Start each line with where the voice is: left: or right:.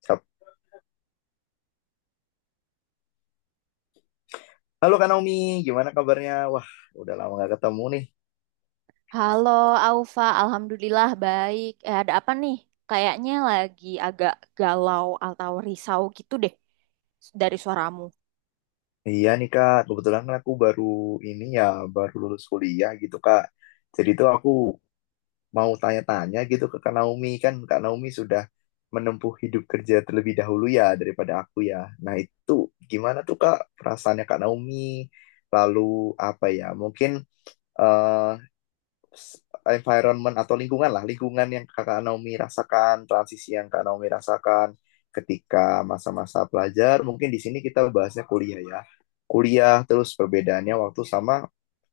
left: Kap- Halo Kak Naomi, gimana kabarnya? Wah, udah lama gak ketemu nih.
right: Halo Aufa, alhamdulillah baik. Eh, ada apa nih? Kayaknya lagi agak galau atau risau gitu deh dari suaramu.
left: Iya nih Kak, kebetulan kan aku baru ini ya, baru lulus kuliah gitu Kak. Jadi tuh aku mau tanya-tanya gitu ke Kak Naomi. Kan Kak Naomi sudah menempuh hidup kerja terlebih dahulu ya daripada aku ya. Nah itu gimana tuh Kak perasaannya Kak Naomi? Lalu apa ya, mungkin eh, environment atau lingkungan lah, lingkungan yang Kakak Naomi rasakan, transisi yang Kak Naomi rasakan ketika masa-masa pelajar. Mungkin di sini kita bahasnya kuliah ya. Kuliah terus perbedaannya waktu sama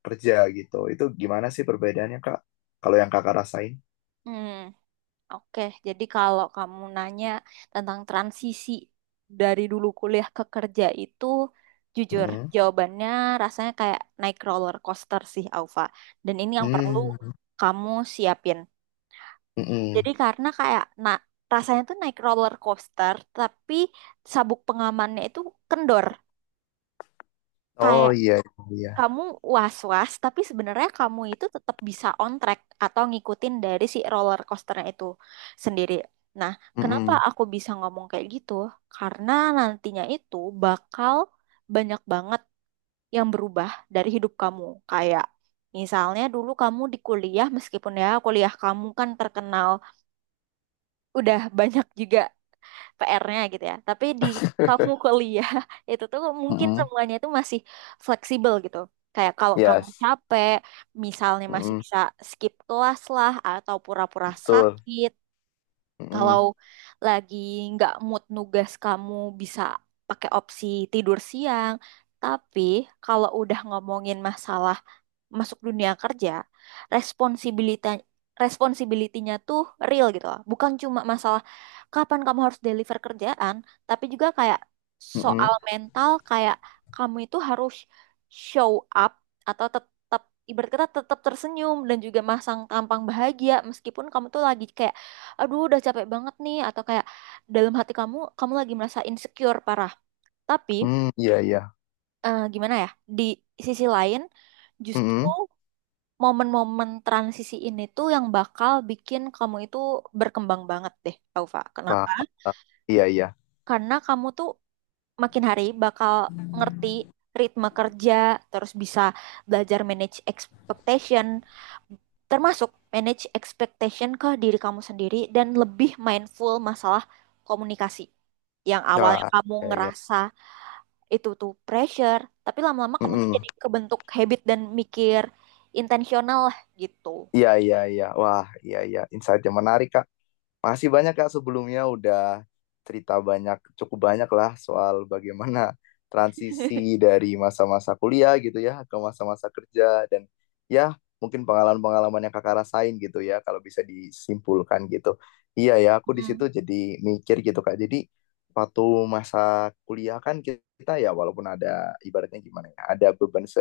left: kerja gitu. Itu gimana sih perbedaannya, Kak? Kalau yang Kakak rasain?
right: Hmm, oke. Jadi kalau kamu nanya tentang transisi dari dulu kuliah ke kerja itu, jujur
left: Hmm.
right: jawabannya rasanya kayak naik roller coaster sih, Aufa. Dan ini yang perlu
left: Hmm.
right: kamu siapin. Jadi
left: Mm-mm.
right: karena kayak nah, rasanya tuh naik roller coaster, tapi sabuk pengamannya itu kendor.
left: Oh,
right: Kayak
left: iya, iya.
right: kamu was-was, tapi sebenarnya kamu itu tetap bisa on track atau ngikutin dari si roller coasternya itu sendiri. Nah, kenapa
left: Mm-mm.
right: aku bisa ngomong kayak gitu? Karena nantinya itu bakal banyak banget yang berubah dari hidup kamu. Kayak misalnya dulu kamu di kuliah, meskipun ya kuliah kamu kan terkenal udah banyak juga PR-nya gitu ya. Tapi di kamu kuliah itu tuh mungkin
left: Mm-mm.
right: semuanya itu masih fleksibel gitu. Kayak kalau kamu
left: Yes.
right: capek, misalnya masih
left: Mm-mm.
right: bisa skip kelas lah atau pura-pura
left: Betul.
right: sakit. Kalau
left: Mm-mm.
right: lagi nggak mood nugas, kamu bisa pakai opsi tidur siang. Tapi kalau udah ngomongin masalah masuk dunia kerja, responsibilita responsibility-nya tuh real gitu loh. Bukan cuma masalah kapan kamu harus deliver kerjaan, tapi juga kayak
left: Mm-mm.
right: soal mental, kayak kamu itu harus show up atau tetap, ibarat kata, tetap tersenyum dan juga masang tampang bahagia meskipun kamu tuh lagi kayak aduh udah capek banget nih atau kayak dalam hati kamu, kamu lagi merasa insecure parah. Tapi
left: Mm, iya, iya.
right: gimana ya? Di sisi lain justru
left: Mm-mm.
right: momen-momen transisi ini tuh yang bakal bikin kamu itu berkembang banget deh, Taufa.
left: Wah.
right: Kenapa?
left: Iya, iya.
right: Karena kamu tuh makin hari bakal ngerti ritme kerja, terus bisa belajar manage expectation, termasuk manage expectation ke diri kamu sendiri dan lebih mindful masalah komunikasi. Yang awalnya
left: Wah,
right: kamu
left: iya, iya.
right: ngerasa itu tuh pressure, tapi lama-lama kamu tuh
left: Mm-mm.
right: jadi kebentuk habit dan mikir intensional lah gitu.
left: Iya, iya, iya. Wah, iya, iya. Insight yang menarik, Kak. Masih banyak Kak sebelumnya udah cerita banyak, cukup banyak lah soal bagaimana transisi dari masa-masa kuliah gitu ya ke masa-masa kerja dan ya mungkin pengalaman-pengalaman yang Kakak rasain gitu ya kalau bisa disimpulkan gitu. Iya ya, aku di situ
right: Mm.
left: jadi mikir gitu Kak. Jadi waktu masa kuliah kan kita ya walaupun ada ibaratnya gimana ya, ada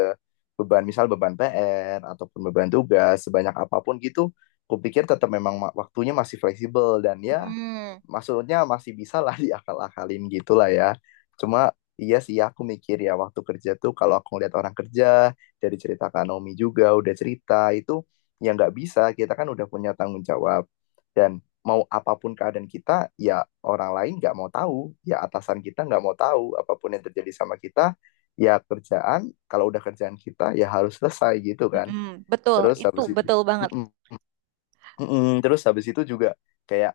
left: beban misal beban PR ataupun beban tugas sebanyak apapun gitu kupikir tetap memang waktunya masih fleksibel dan ya
right: Mm,
left: maksudnya masih bisa lah diakal-akalin gitu lah ya. Cuma iya sih aku mikir ya waktu kerja tuh kalau aku ngeliat orang kerja dari cerita Kak Naomi juga udah cerita itu ya nggak bisa, kita kan udah punya tanggung jawab dan mau apapun keadaan kita ya orang lain nggak mau tahu ya atasan kita nggak mau tahu apapun yang terjadi sama kita ya kerjaan kalau udah kerjaan kita ya harus selesai gitu kan.
right: mm, betul,
left: Terus
right: itu
left: habis itu,
right: betul banget.
left: mm-mm, terus habis itu juga kayak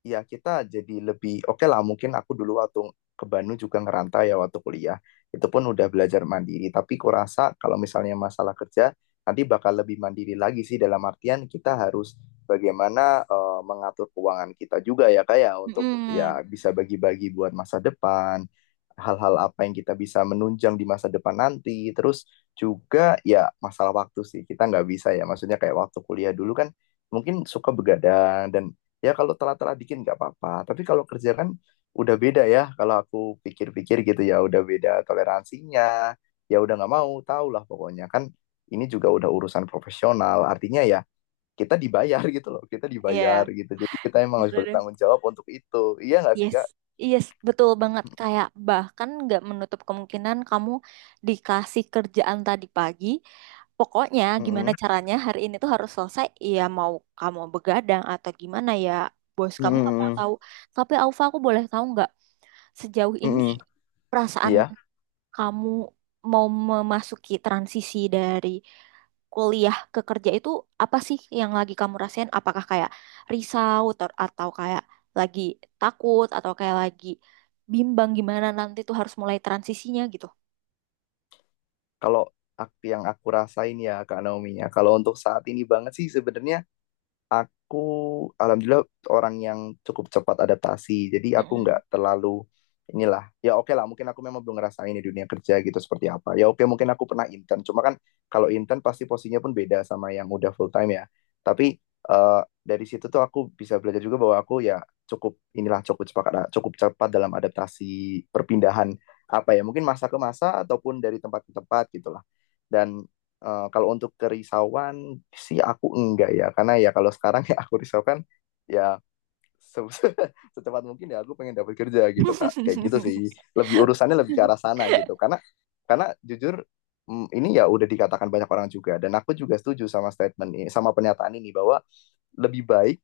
left: ya kita jadi lebih oke lah mungkin aku dulu waktu ke Bandung juga ngerantau ya waktu kuliah itu pun udah belajar mandiri tapi kurasa kalau misalnya masalah kerja nanti bakal lebih mandiri lagi sih dalam artian kita harus bagaimana mengatur keuangan kita juga ya kayak untuk
right: Mm,
left: ya bisa bagi-bagi buat masa depan hal-hal apa yang kita bisa menunjang di masa depan nanti terus juga ya masalah waktu sih kita nggak bisa ya maksudnya kayak waktu kuliah dulu kan mungkin suka begadang dan ya kalau telat-telat dikit nggak apa-apa tapi kalau kerja kan udah beda ya kalau aku pikir-pikir gitu ya udah beda toleransinya ya udah nggak mau tau lah pokoknya kan ini juga udah urusan profesional artinya ya kita dibayar gitu loh kita dibayar
right: iya,
left: gitu jadi kita emang harus
right: itu deh.
left: bertanggung jawab untuk itu, iya nggak sih
right: Yes,
left: kak?
right: yes, betul banget. Kayak bahkan nggak menutup kemungkinan kamu dikasih kerjaan tadi pagi. Pokoknya gimana
left: Mm-mm.
right: caranya hari ini tuh harus selesai. Iya, mau kamu begadang atau gimana ya, bos kamu nggak mau
left: Mm-mm.
right: tahu. Tapi Alfa, aku boleh tahu nggak sejauh ini
left: Mm-mm.
right: perasaan
left: Iya
right: kamu mau memasuki transisi dari kuliah ke kerja itu, apa sih yang lagi kamu rasain? Apakah kayak atau kayak lagi takut atau kayak lagi bimbang gimana nanti tuh harus mulai transisinya gitu?
left: kalau yang aku rasain ya kak Naomi, ya kalau untuk saat ini banget sih sebenarnya. Aku alhamdulillah orang yang cukup cepat adaptasi. Jadi aku
right: Mm-mm.
left: nggak terlalu inilah. Ya oke lah, mungkin aku memang belum ngerasain di dunia kerja gitu seperti apa. Ya oke, mungkin aku pernah intern. Cuma kan kalau intern pasti posisinya pun beda sama yang udah full time ya. Tapi dari situ tuh aku bisa belajar juga bahwa aku ya cukup inilah, cukup cepat dalam adaptasi perpindahan apa ya mungkin masa ke masa ataupun dari tempat ke tempat gitulah. Dan kalau untuk kerisauan sih aku enggak ya, karena ya kalau sekarang ya aku risaukan ya se- secepat mungkin ya aku pengen dapat kerja gitu kak, kayak gitu sih. Lebih urusannya lebih ke arah sana gitu, karena jujur ini ya udah dikatakan banyak orang juga dan aku juga setuju sama statement ini, sama pernyataan ini bahwa lebih baik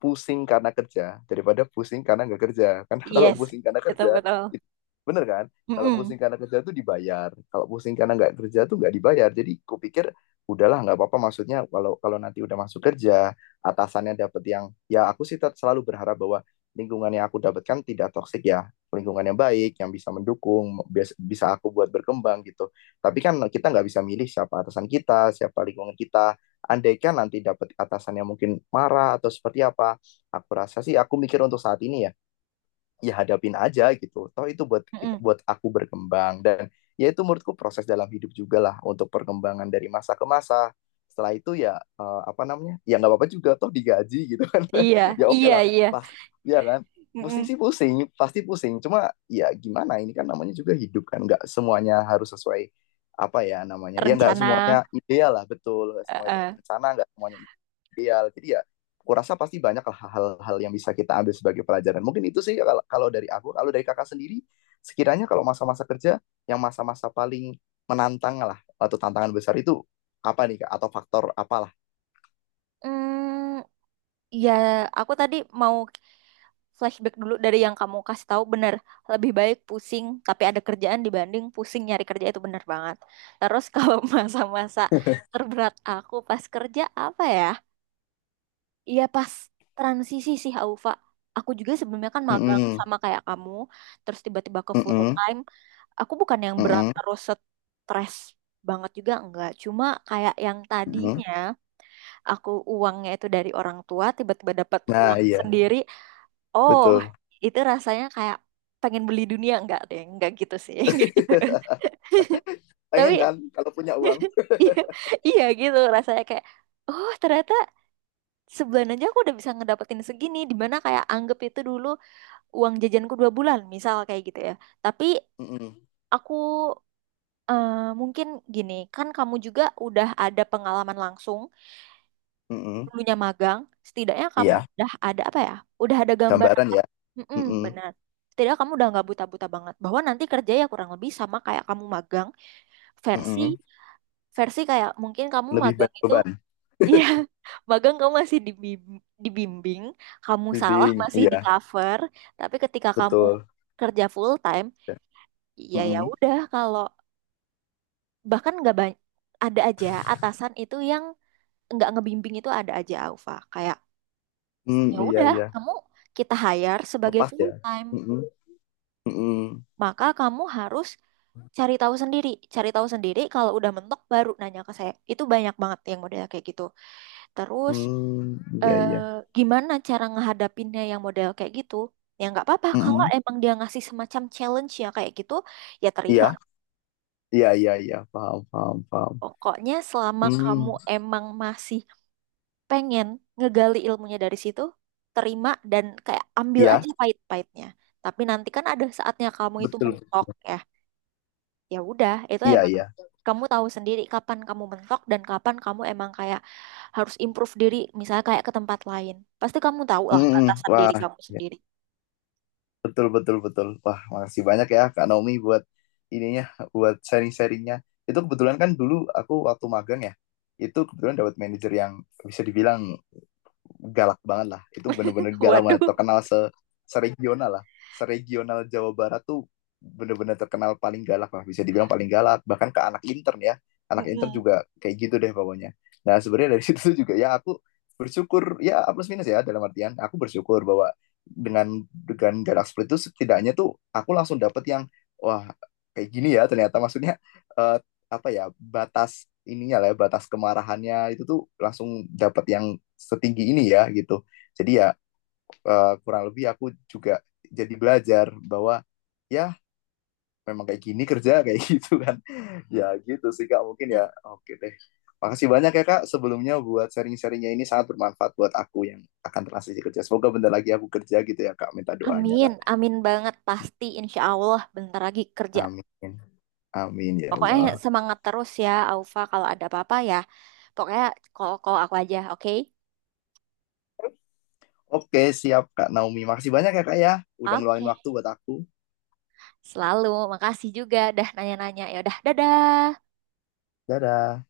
left: pusing karena kerja daripada pusing karena nggak kerja. Karena kalau
right: Yes,
left: pusing karena
right: itu
left: kerja,
right: betul.
left: itu, bener kan? Kalau pusing
right: Mm-mm.
left: karena kerja tuh dibayar. Kalau pusing karena nggak kerja tuh nggak dibayar. Jadi kupikir udahlah nggak apa-apa. Maksudnya kalau kalau nanti udah masuk kerja, atasannya dapet yang ya aku sih selalu berharap bahwa lingkungan yang aku dapatkan tidak toksik, ya lingkungan yang baik yang bisa mendukung, bisa aku buat berkembang gitu, tapi kan kita nggak bisa milih siapa atasan kita siapa lingkungan kita. Andaikan nanti dapat atasan yang mungkin marah atau seperti apa, aku rasa sih aku mikir untuk saat ini ya, ya hadapin aja gitu. Toh itu buat kita,
right: Mm-mm.
left: buat aku berkembang dan ya itu menurutku proses dalam hidup juga lah untuk perkembangan dari masa ke masa. Setelah itu ya apa namanya? Ya nggak apa-apa juga toh digaji gitu kan.
right: Iya,
left: Ya oke
right: iya,
left: lah.
right: iya.
left: Pas ya kan. Pusing
right: Mm-mm.
left: sih pusing, pasti pusing. Cuma ya gimana ini kan namanya juga hidup kan nggak semuanya harus sesuai apa ya namanya. Ya nggak
right: Rencana.
left: semuanya ideal lah betul. Nggak
right: eh,
left: semuanya
right: eh.
left: terencana, nggak semuanya ideal. Jadi ya kurasa pasti banyak hal-hal yang bisa kita ambil sebagai pelajaran. Mungkin itu sih kalau dari aku, kalau dari kakak sendiri, sekiranya kalau masa-masa kerja yang masa-masa paling menantang lah atau tantangan besar itu apa nih kak? Atau faktor apalah?
right: Mm, ya, aku tadi mau flashback dulu dari yang kamu kasih tahu, bener, lebih baik pusing tapi ada kerjaan dibanding pusing nyari kerja, itu bener banget. Terus kalau masa-masa terberat aku pas kerja apa ya, iya pas transisi sih, Aufa. Aku juga sebelumnya kan magang
left: Mm-mm,
right: sama kayak kamu, terus tiba-tiba ke full
left: mm-mm,
right: time. Aku bukan yang berat
left: mm-mm,
right: terus stres banget juga, enggak, cuma kayak yang
left: mm-mm.
right: tadinya aku uangnya itu dari orang tua, tiba-tiba dapat
left: Nah
right: uang
left: iya
right: sendiri. Oh,
left: betul.
right: itu rasanya kayak pengen beli dunia. Enggak deh, enggak gitu sih. Nggak gitu. Tapi
left: Pengen kan kalau punya uang?
right: iya, iya gitu rasanya kayak oh, ternyata sebulan aja aku udah bisa ngedapetin segini, dimana kayak anggap itu dulu uang jajanku dua bulan misal kayak gitu ya. Tapi
left: Mm-mm,
right: aku eh, mungkin gini, kan kamu juga udah ada pengalaman langsung
left: mm-mm.
right: dulunya magang, setidaknya kamu
left: Iya,
right: udah ada apa ya? Udah ada gambaran.
left: gambaran ya.
right: Mm-mm,
left: Mm-mm,
right: benar. Setidaknya kamu udah nggak buta-buta banget. Bahwa nanti kerja ya kurang lebih sama kayak kamu magang, versi
left: mm-mm.
right: versi kayak mungkin kamu
left: Lebih
right: magang
left: banyak
right: itu
left: beban,
right: iya, magang kamu masih dibimbing, kamu salah
left: bimbing.
right: masih
left: Iya
right: di cover, tapi ketika kamu
left: betul.
right: kerja full time,
left: Ya.
right: ya ya
left: Mm-mm.
right: udah, kalau bahkan nggak banyak, ada aja atasan itu yang nggak ngebimbing, itu ada aja Aufa, kayak
left: Mm,
right: ya
left: iya,
right: udah
left: iya,
right: kamu, kita hire sebagai
left: lepas
right: full
left: ya.
right: time
left: Mm-mm. Mm-mm.
right: maka kamu harus cari tahu sendiri, cari tahu sendiri kalau udah mentok baru nanya ke saya, itu banyak banget yang model kayak gitu. Terus
left: Hmm, iya,
right: eh,
left: iya.
right: gimana cara ngehadapinnya yang model kayak gitu, ya nggak apa-apa kalau
left: Mm-mm.
right: emang dia ngasih semacam challenge ya kayak gitu, ya terima.
left: Iya, iya, iya, iya, paham, paham, paham.
right: Pokoknya selama kamu
left: Hmm,
right: emang masih pengen ngegali ilmunya dari situ, terima dan kayak ambil
left: iya,
right: aja pahit-pahitnya. Tapi nanti kan ada saatnya kamu itu
left: betul.
right: mentok ya. Ya udah, itu
left: Iya,
right: emang
left: iya.
right: kamu tahu sendiri kapan kamu mentok dan kapan kamu emang kayak harus improve diri, misalnya kayak ke tempat lain. Pasti kamu tahu lah
left: Mm-mm.
right: batasan diri
left: Wah,
right: kamu
left: iya.
right: sendiri.
left: Betul, betul, betul. Wah, makasih banyak ya Kak Naomi buat ininya, buat sharing-sharingnya. Itu kebetulan kan dulu aku waktu magang ya, itu kebetulan dapat manajer yang bisa dibilang galak banget lah, itu bener-bener galak banget,
right: Waduh.
left: terkenal se regional lah, seregional Jawa Barat tuh, bener-bener terkenal paling galak lah, bisa dibilang paling galak bahkan ke anak intern ya, anak intern
right: Mm-mm.
left: juga kayak gitu deh pokoknya. Nah sebenarnya dari situ juga ya aku bersyukur ya, A plus minus ya, dalam artian aku bersyukur bahwa dengan galak seperti itu setidaknya tuh aku langsung dapet yang wah, kayak gini ya ternyata, maksudnya eh, apa ya, batas ininya lah ya, batas kemarahannya itu tuh langsung dapat yang setinggi ini ya gitu. Jadi ya kurang lebih aku juga jadi belajar bahwa ya memang kayak gini kerja kayak gitu kan. Ya gitu sih kak, mungkin ya
right: Mm.
left: oke deh, makasih banyak ya kak sebelumnya buat sharing-sharingnya, ini sangat bermanfaat buat aku yang akan transisi kerja, semoga bentar lagi aku kerja gitu ya kak, minta doanya
right: Amin,
left: kak.
right: amin banget, pasti insya Allah bentar lagi kerja.
left: Amin, amin ya
right: Pokoknya
left: Allah.
right: semangat terus ya, Aufa. Kalau ada apa-apa ya, pokoknya call-call aku aja, oke?
left: Oke siap kak Naomi, makasih banyak ya kak ya udah ngeluangin
right: Oke,
left: waktu buat aku.
right: selalu. Makasih juga. Dah nanya-nanya. Ya udah, dadah.
left: Dadah.